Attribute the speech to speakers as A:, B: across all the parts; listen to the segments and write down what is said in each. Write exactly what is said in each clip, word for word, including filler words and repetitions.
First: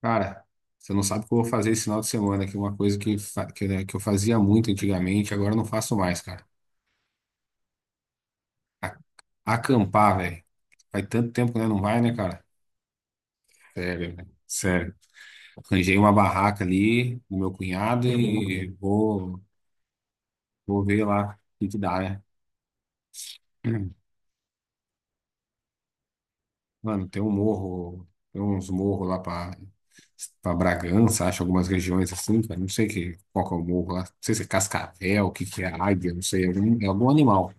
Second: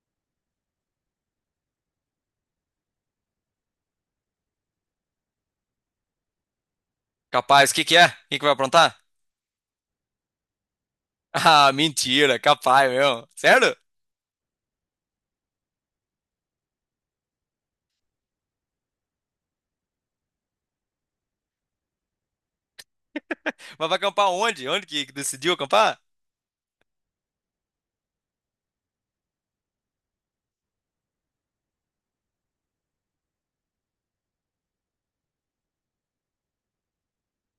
A: Cara, você não sabe o que eu vou fazer esse final de semana, que é uma coisa que, fa- que, né, que eu fazia muito antigamente, agora eu não faço mais, cara.
B: Capaz, o que que é? Quem que vai aprontar?
A: A- Acampar, velho. Faz tanto tempo, né?
B: Ah,
A: Não vai, né,
B: mentira,
A: cara?
B: capaz mesmo. Sério?
A: Sério, velho. Sério. Arranjei uma barraca ali com meu cunhado e vou, vou ver lá o que que dá, né?
B: Mas vai acampar onde? Onde que que decidiu acampar?
A: Mano, tem um morro, tem uns morros lá pra, pra Bragança, acho, algumas regiões assim, cara. Não sei que, qual que é o morro lá. Não sei se é Cascavel, o que que é Águia, não sei. É algum, é algum animal.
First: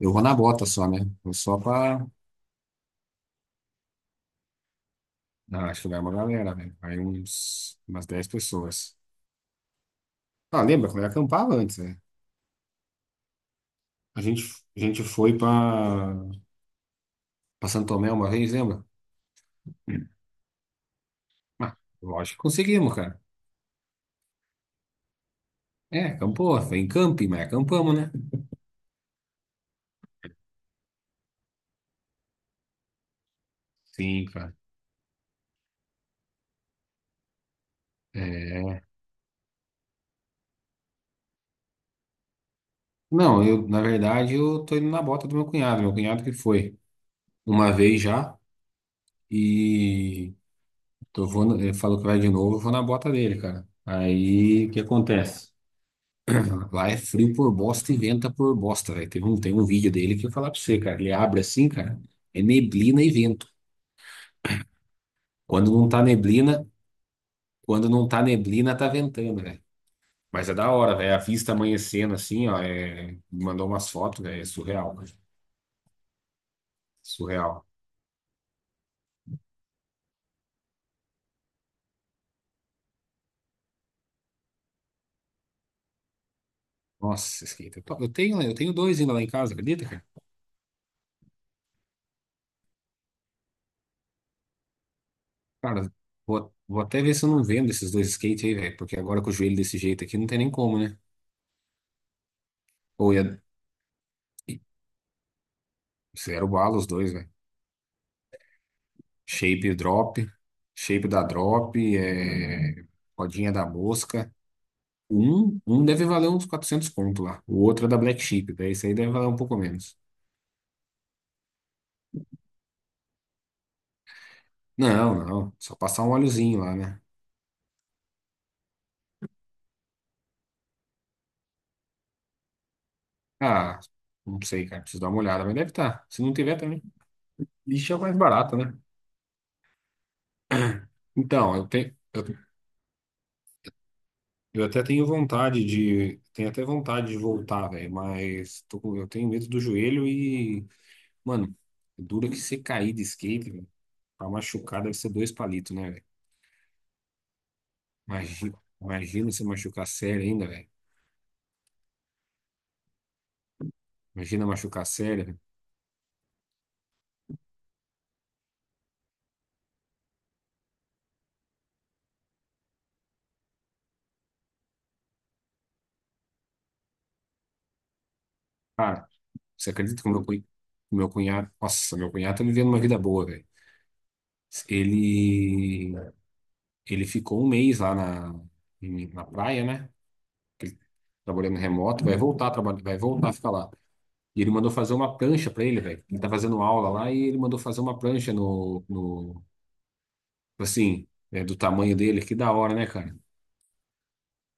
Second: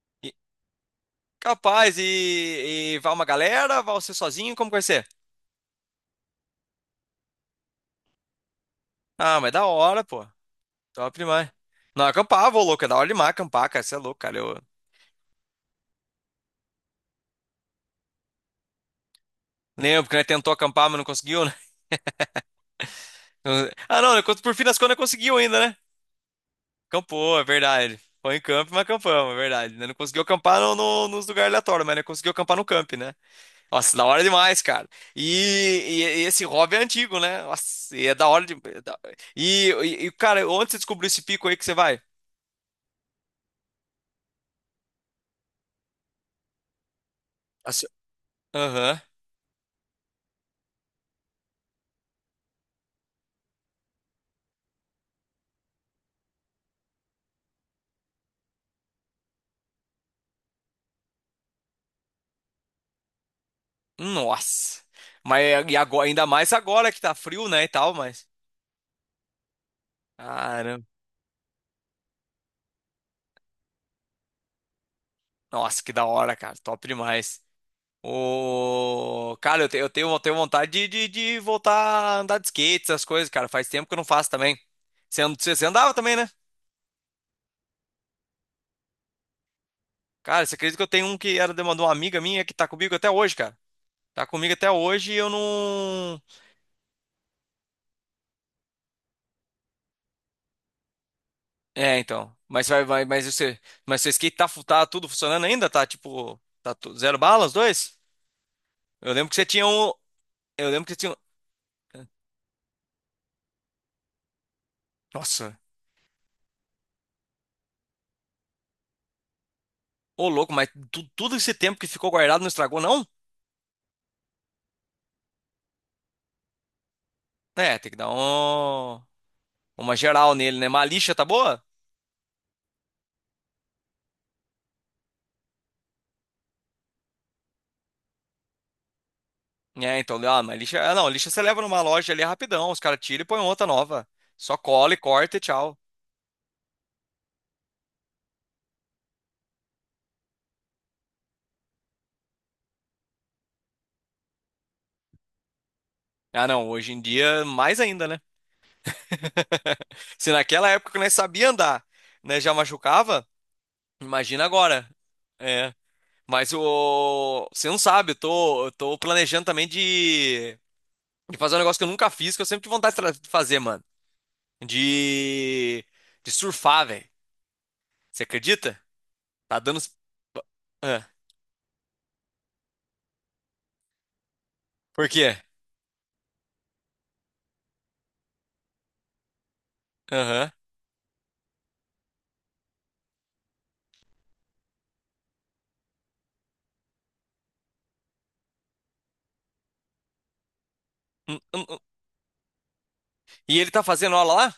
A: Eu vou na
B: E-
A: bota só, né? Vou só
B: Capaz,
A: pra.
B: e, e vai uma galera? Vai você sozinho? Como que vai ser?
A: Ah, acho que vai uma galera, velho. Vai uns, umas dez pessoas.
B: Ah, mas é da hora, pô.
A: Ah, lembra quando eu
B: Top demais.
A: acampava antes, né?
B: Não, acampar, vou louco, é da hora demais acampar, cara. Você é louco,
A: A
B: cara.
A: gente,
B: Eu
A: a gente foi pra, pra Santo Tomé uma vez, lembra? Hum.
B: lembro que né, tentou acampar, mas não conseguiu, né?
A: Ah, lógico que conseguimos, cara.
B: Ah, não, por fim das contas conseguiu ainda, né?
A: É, acampou, foi em camping,
B: Acampou,
A: mas
B: é
A: acampamos,
B: verdade.
A: né?
B: Foi em camp, mas acampamos, é verdade. né? Não conseguiu acampar no, no- nos lugares aleatórios, mas né, conseguiu acampar no camp, né? Nossa, da hora
A: Sim, cara.
B: demais, cara. E, e- e esse hobby é antigo, né? Nossa, e é da hora de. é
A: É.
B: da- E, e, e, cara, onde você descobriu esse pico aí que você vai?
A: Não, eu, na verdade, eu tô indo na bota do meu cunhado. Meu cunhado que foi uma
B: Assim.
A: vez já
B: Aham.
A: e tô, vou, na- ele falou que vai de novo, eu vou na bota dele, cara. Aí, o que acontece? Vai frio por bosta e venta por bosta, velho. Tem um, tem um vídeo dele que eu vou falar pra você, cara. Ele abre assim, cara. É neblina e vento.
B: Nossa. Mas
A: Quando
B: e
A: não tá
B: agora, ainda mais
A: neblina,
B: agora que tá frio, né? E
A: quando
B: tal,
A: não tá
B: mas.
A: neblina, tá ventando, velho. Mas é da
B: Caramba.
A: hora, velho. A vista amanhecendo assim, ó. é- Mandou umas fotos, velho. É surreal, cara.
B: Nossa, que da hora, cara. Top demais.
A: Surreal.
B: Ô, cara, eu, te- eu tenho, eu tenho vontade de, de, de voltar a andar de skate, essas coisas, cara. Faz tempo que eu não faço também. Você, and- você você andava também, né?
A: Nossa, skate. Eu to- eu tenho, eu tenho dois ainda lá em casa, acredita, cara?
B: Cara, você acredita que eu tenho um que era de uma, de uma, amiga minha que tá comigo até hoje, cara? Tá comigo até hoje e eu
A: Cara,
B: não.
A: vou, vou até ver se eu não vendo esses dois skates aí, velho. Porque agora com o joelho desse jeito aqui, não tem nem como, né?
B: É, então. Mas vai, vai,
A: Ou
B: mas
A: ia.
B: você, mas seu skate tá, fu- tá tudo funcionando ainda? Tá tipo,
A: Zero
B: tá
A: bala os
B: tu-
A: dois,
B: zero
A: velho.
B: bala os dois? Eu lembro que você tinha
A: Shape
B: um,
A: Drop,
B: eu lembro que você
A: Shape
B: tinha um...
A: da Drop, é, Rodinha da Mosca. Um,
B: Nossa,
A: um deve valer uns quatrocentos conto lá. O outro é da Black Sheep, daí esse aí deve valer um pouco menos.
B: ô louco, mas tu- tudo esse tempo que ficou guardado não estragou não?
A: Não, não, só passar um óleozinho lá, né?
B: É, tem que dar um... uma geral nele, né? Mas a lixa tá boa?
A: Ah, não sei, cara, preciso dar uma olhada, mas deve estar. Se não tiver também, lixo é o mais barato, né?
B: É, então, ah, mas lixa, ah, não, lixa você
A: Então,
B: leva
A: eu
B: numa
A: tenho,
B: loja ali
A: eu,
B: rapidão, os caras tiram e põem outra nova. Só
A: eu até
B: cola e
A: tenho
B: corta e
A: vontade
B: tchau.
A: de, tenho até vontade de voltar, velho, mas tô com- eu tenho medo do joelho e, mano, dura que você cair de skate, velho. Pra machucar deve ser dois palitos, né, velho?
B: Ah, não, hoje em dia mais ainda, né?
A: Imagina, imagina se machucar sério
B: Se
A: ainda, velho.
B: naquela época que nós sabia andar, né, já machucava, imagina
A: Imagina machucar
B: agora.
A: sério, velho.
B: É, mas o você não sabe, eu tô, eu tô planejando também de, de fazer um negócio que eu nunca fiz, que eu sempre tive vontade de tra- de fazer, mano. De de surfar, velho. Você acredita?
A: Cara,
B: Tá
A: você
B: dando
A: acredita que o meu, cunha-
B: ah,
A: meu cunhado. Nossa, meu cunhado tá vivendo uma vida boa, velho.
B: por quê?
A: Ele, ele ficou um mês lá na, em- na praia, né?
B: Aham.
A: Ele trabalhando remoto, vai voltar a trabalhar, vai voltar a ficar lá. E ele mandou fazer uma prancha pra ele, velho. Ele tá fazendo aula lá e ele mandou fazer uma prancha no, no assim,
B: Hum,
A: é, do
B: hum, hum.
A: tamanho dele. Que da hora, né, cara?
B: E ele tá fazendo aula lá?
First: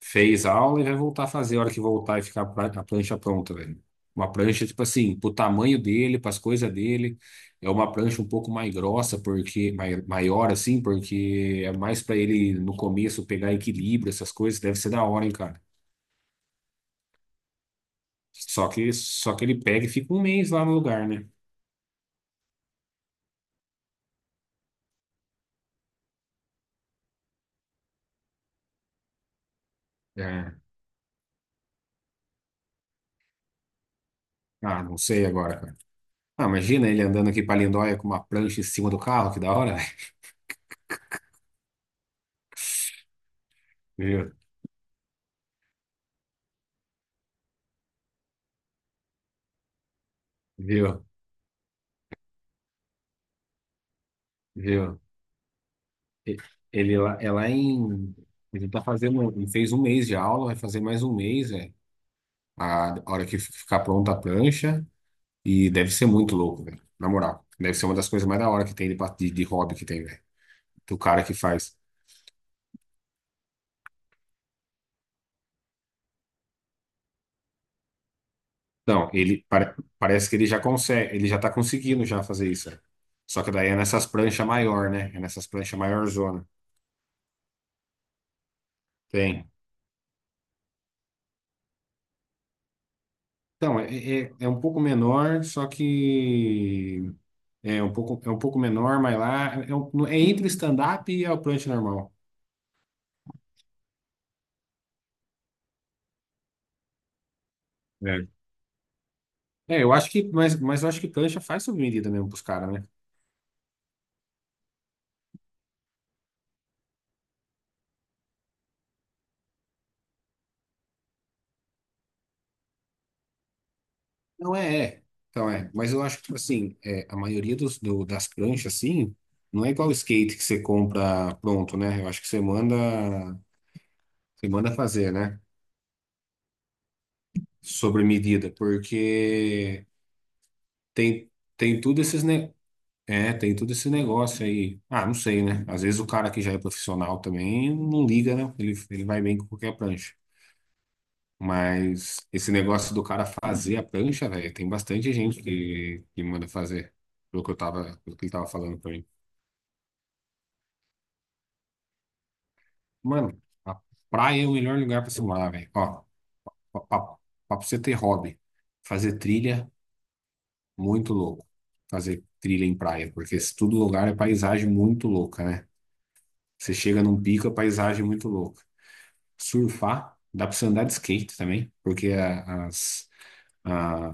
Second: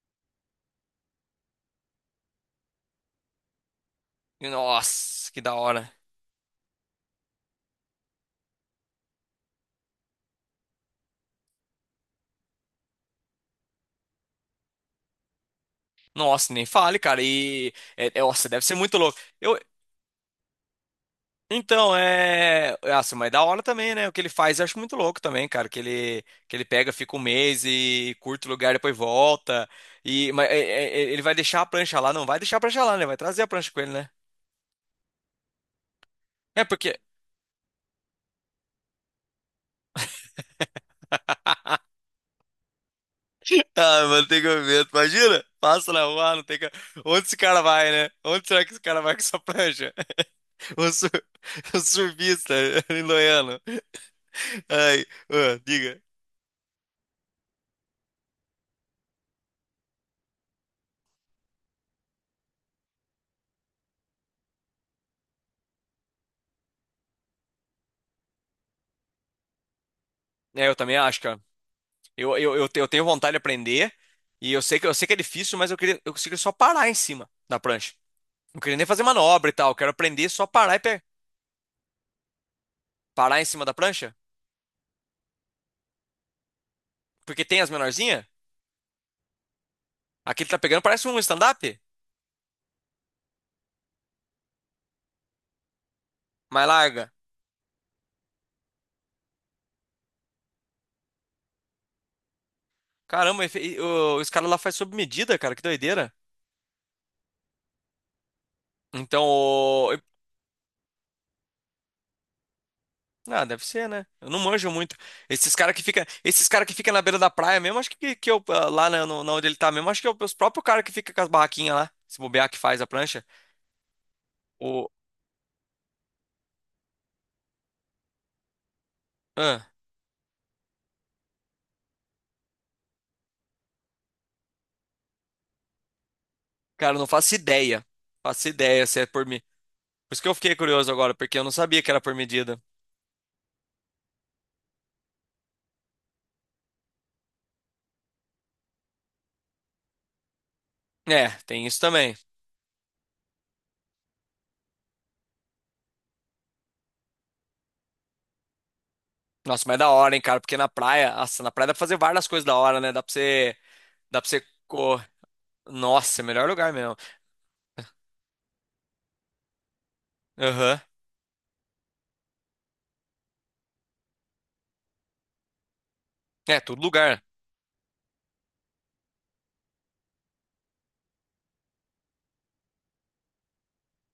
A: Fez a aula e vai voltar a fazer a hora que voltar e ficar a pra- a prancha pronta, velho. Uma prancha, tipo assim,
B: Nossa,
A: pro
B: que da
A: tamanho
B: hora.
A: dele, pras coisas dele. É uma prancha um pouco mais grossa, porque mai- maior, assim, porque é mais pra ele, no começo, pegar equilíbrio, essas coisas. Deve ser da hora, hein, cara.
B: Nossa, nem fale, cara. E é, é, nossa, deve
A: Só
B: ser
A: que,
B: muito louco.
A: só que ele pega e fica um mês lá no lugar, né?
B: Então, é. Nossa, mas é da hora também, né? O que ele faz eu acho muito louco também, cara. Que ele, que ele pega, fica um mês e curta o lugar, depois volta. E... Mas
A: É.
B: é, é, é, ele vai deixar a prancha lá? Não vai deixar a prancha lá, né? Vai trazer a prancha com ele, né?
A: Ah, não sei agora, cara. Ah,
B: É
A: imagina
B: porque.
A: ele andando aqui pra Lindóia com uma prancha em cima do carro, que da hora, velho.
B: Ah, mano,
A: Viu?
B: tem que ver. Imagina? Passa na rua, não tem que. Onde esse cara vai, né? Onde será que esse cara vai com essa prancha? O,
A: Viu?
B: sur... o surfista em Loiano.
A: Viu?
B: Ai, ah, diga.
A: E- Ele lá, é lá em. Ele tá fazendo. Ele fez um mês de aula, vai fazer mais um mês, é. A hora que ficar pronta a prancha. E deve ser muito louco, velho. Na moral. Deve ser uma das coisas mais da hora que tem de, pa- de, de hobby que tem, velho.
B: É, eu também
A: Do
B: acho,
A: cara que
B: cara.
A: faz.
B: Eu, eu, eu, te- eu tenho vontade de aprender e eu sei que eu sei que é difícil, mas eu queria eu consigo só parar em cima da prancha. Não queria nem fazer
A: Não, ele
B: manobra e tal, eu
A: pare-
B: quero aprender
A: parece que
B: só
A: ele já
B: parar e pe-
A: consegue, ele já tá conseguindo já fazer isso, velho.
B: parar
A: Só
B: em
A: que
B: cima
A: daí
B: da
A: é nessas
B: prancha,
A: pranchas maior, né? É nessas pranchas maior zona.
B: porque tem as menorzinhas.
A: Tem.
B: Aquele que tá pegando parece um stand-up,
A: Então, é, é, é um pouco menor, só
B: mas
A: que
B: larga.
A: É um pouco, é um pouco menor, mas lá é, um- é entre stand-up e a prancha normal.
B: Caramba, e fe- e o- os caras lá faz sob medida, cara, que doideira.
A: É.
B: Então,
A: É,
B: o-
A: eu
B: eu-
A: acho que, mas, mas eu acho que prancha faz sob medida mesmo pros caras, né?
B: ah, deve ser, né? Eu não manjo muito. Esses caras que fica, esses cara que fica na beira da praia mesmo, acho que que eu ah, lá na, no- na onde ele tá mesmo, acho que é os próprios caras que fica com as barraquinhas lá, se bobear que faz a prancha.
A: Não é,
B: O
A: é. Então é, mas eu acho que, tipo assim, é, a maioria dos, do- das pranchas, assim, não
B: ah.
A: é igual o skate que você compra pronto, né? Eu acho que você manda, você manda fazer, né?
B: Cara, eu não faço ideia.
A: Sobre
B: Faço
A: medida,
B: ideia se é por mim.
A: porque
B: Por isso que eu fiquei curioso agora,
A: tem,
B: porque eu não
A: tem
B: sabia que era
A: tudo
B: por
A: esses, né?
B: medida.
A: É, tem todo esse negócio aí. Ah, não sei, né? Às vezes o cara que já é profissional também não liga, né? Ele, ele vai bem com qualquer prancha.
B: É, tem isso também.
A: Mas esse negócio do cara fazer a prancha, velho, tem bastante gente que, que manda fazer, pelo que eu tava, pelo que ele tava falando pra mim.
B: Nossa, mas é da hora, hein, cara? Porque na praia, nossa, na praia dá pra fazer várias coisas da hora, né? Dá pra
A: Mano,
B: você.
A: a
B: Dá pra
A: praia
B: você.
A: é o melhor lugar
B: cor-
A: pra se morar, velho. Ó,
B: Nossa, é melhor lugar
A: pra,
B: mesmo.
A: pra, pra você ter hobby, fazer trilha,
B: Aham.
A: muito louco. Fazer trilha em praia, porque se todo lugar é paisagem muito louca, né?
B: É,
A: Você
B: todo
A: chega num
B: lugar.
A: pico, a paisagem é muito louca. Surfar, dá pra você andar de skate também, porque a- as, a-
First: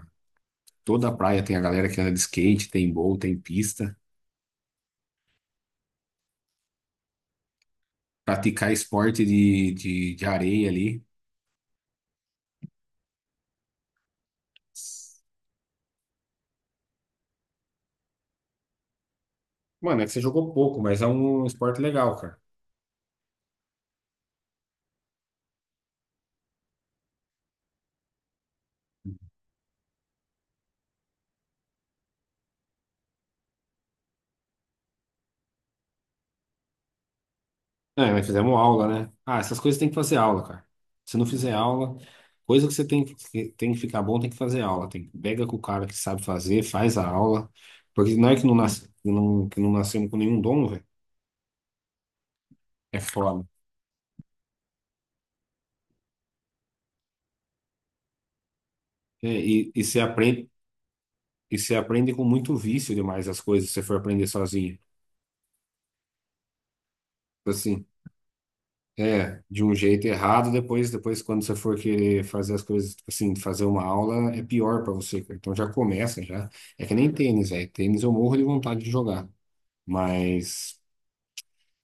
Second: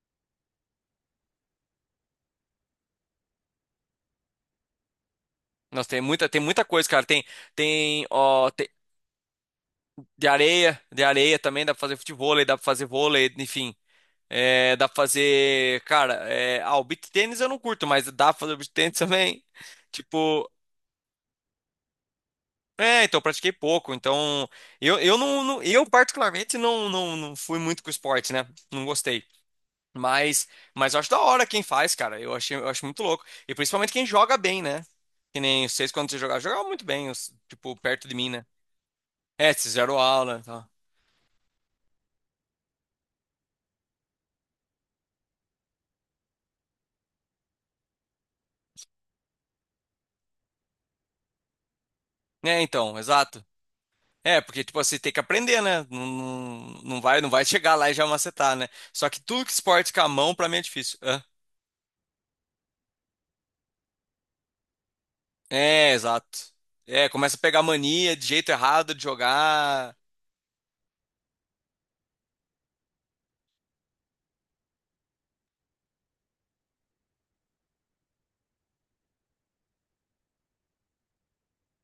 A: toda a praia tem a galera que anda de skate, tem bowl, tem pista.
B: Nossa, tem muita, tem muita coisa, cara. Tem, tem, ó, tem-
A: Praticar esporte de, de, de
B: de
A: areia
B: areia, de
A: ali.
B: areia também dá pra fazer futevôlei, dá pra fazer vôlei, enfim. É, dá pra fazer, cara, é, ah, o beach tênis eu não curto, mas dá pra fazer beach tênis também.
A: Mano, é que você
B: Tipo,
A: jogou pouco, mas é um esporte legal, cara.
B: é, então eu pratiquei pouco, então eu, eu não, não- eu particularmente não, não, não fui muito com esporte, né? Não gostei. Mas mas eu acho da hora quem faz, cara. Eu achei, eu acho muito louco. E principalmente quem joga bem, né? Que nem vocês quando vocês jogavam, jogavam muito bem, os- tipo, perto
A: É,
B: de
A: mas
B: mim, né?
A: fizemos aula, né? Ah,
B: É,
A: essas
B: vocês
A: coisas tem que
B: fizeram
A: fazer
B: aula,
A: aula, cara.
B: tá?
A: Se não fizer aula, coisa que você tem que, tem que ficar bom, tem que fazer aula. Tem, que- pega com o cara que sabe fazer, faz a aula. Porque não é que não, nasce, que não, que não nascemos com nenhum dom, velho.
B: É, então,
A: É foda.
B: exato. É, porque tipo você tem que aprender, né? Não, não, não vai, não vai chegar lá e já macetar, né? Só que
A: É,
B: tudo que
A: e, e
B: esporte com
A: você
B: a mão pra
A: aprende.
B: mim é difícil.
A: E você aprende com muito vício demais as coisas, se você for aprender sozinho.
B: É, exato. É, começa a
A: Tipo
B: pegar
A: assim,
B: mania de jeito errado de
A: é, de um
B: jogar.
A: jeito errado, depois, depois quando você for querer fazer as coisas, tipo assim, fazer uma aula, é pior pra você, cara. Então já começa, já. É que nem tênis, velho. Tênis eu morro de vontade de jogar, mas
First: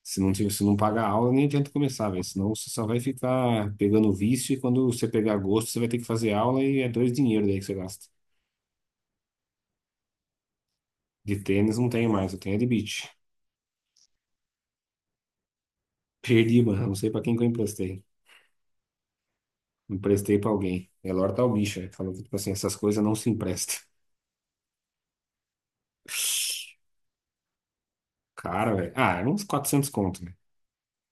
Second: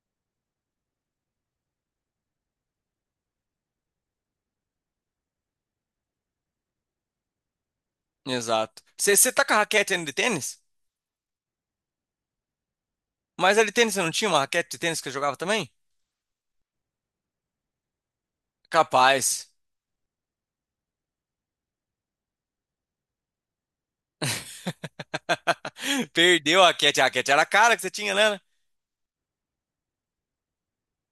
A: se não, tiver- se não pagar a aula, nem adianta começar, velho. Senão você só vai ficar pegando vício e quando você pegar gosto, você vai ter que fazer aula e é dois dinheiro daí que você gasta.
B: Exato. Você tá com a raquete ainda de tênis?
A: De tênis não tenho mais, eu tenho é de beach.
B: Mas a de tênis você não tinha uma raquete de tênis que você jogava também?
A: Perdi, mano, não sei pra quem que eu emprestei.
B: Capaz.
A: Emprestei pra alguém. Elor tá o bicho, ele falou que, tipo assim, essas coisas não se emprestam.
B: Perdeu a raquete. A raquete era a cara que você tinha, né?
A: Cara, velho. Ah, era uns quatrocentos conto, né?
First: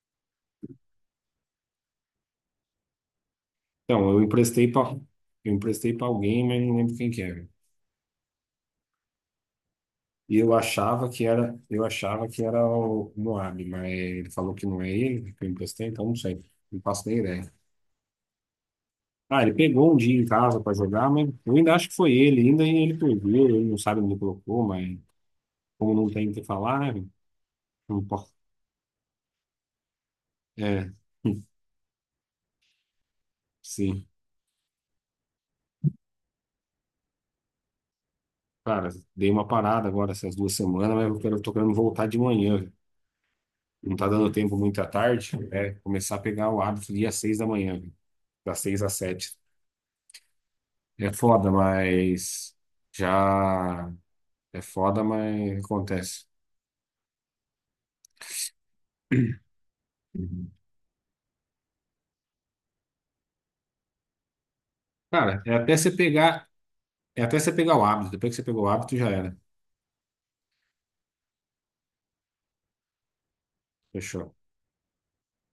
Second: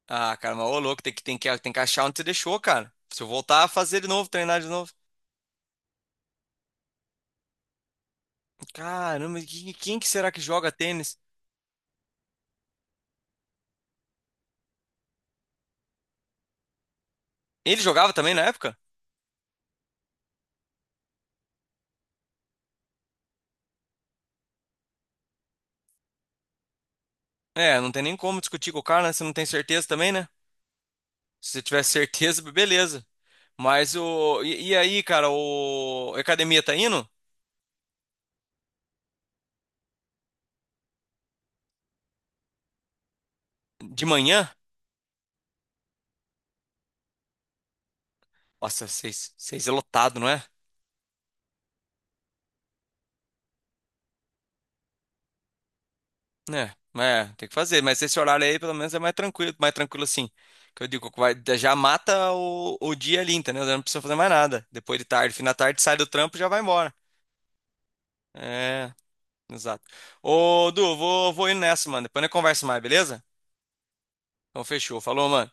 B: Ah, cara, mas ô louco, tem que, tem que, tem que achar onde você deixou, cara. Se eu voltar a fazer de
A: Então, eu
B: novo, treinar de
A: emprestei
B: novo.
A: pra, eu emprestei pra alguém, mas não lembro quem que era.
B: Caramba, que- quem que será
A: E
B: que
A: eu
B: joga
A: achava
B: tênis?
A: que era, eu achava que era o Moab, mas ele falou que não é ele que eu emprestei, então não sei. Não faço nem ideia.
B: Ele jogava também na época?
A: Ah, ele pegou um dia em casa pra jogar, mas eu ainda acho que foi ele, ainda ele perdeu, ele não sabe onde colocou, mas como não tem o que falar, né?
B: É, não
A: Não
B: tem nem
A: importa.
B: como discutir com o cara, né? Você não tem certeza também, né?
A: É,
B: Se você tiver certeza, beleza. Mas
A: sim.
B: o. E, e aí, cara, o. A academia tá indo?
A: Cara, dei uma parada agora essas duas semanas, mas eu quero, tô querendo voltar de manhã, viu? Não
B: De
A: tá dando
B: manhã?
A: tempo muito à tarde, é começar a pegar o hábito dia seis da manhã, viu? Das seis
B: Nossa,
A: às sete.
B: seis, seis é lotado, não é?
A: É foda, mas já É foda, mas acontece.
B: É, mas é, tem que fazer. Mas esse horário aí, pelo menos, é mais tranquilo, mais tranquilo assim.
A: Uhum.
B: Que eu digo, que vai, já mata o, o dia ali, entendeu? Já não precisa fazer mais nada. Depois de tarde,
A: Cara,
B: fim da
A: é até
B: tarde,
A: você
B: sai do trampo e já
A: pegar,
B: vai embora.
A: é até você pegar o hábito. Depois que você pegou o
B: É,
A: hábito, já era.
B: exato. Ô, Du, vou, vou indo nessa, mano. Depois a gente conversa mais, beleza?
A: Fechou.
B: Então fechou. Falou, mano.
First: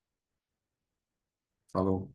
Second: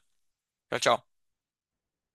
B: Tchau, tchau.
A: Falou.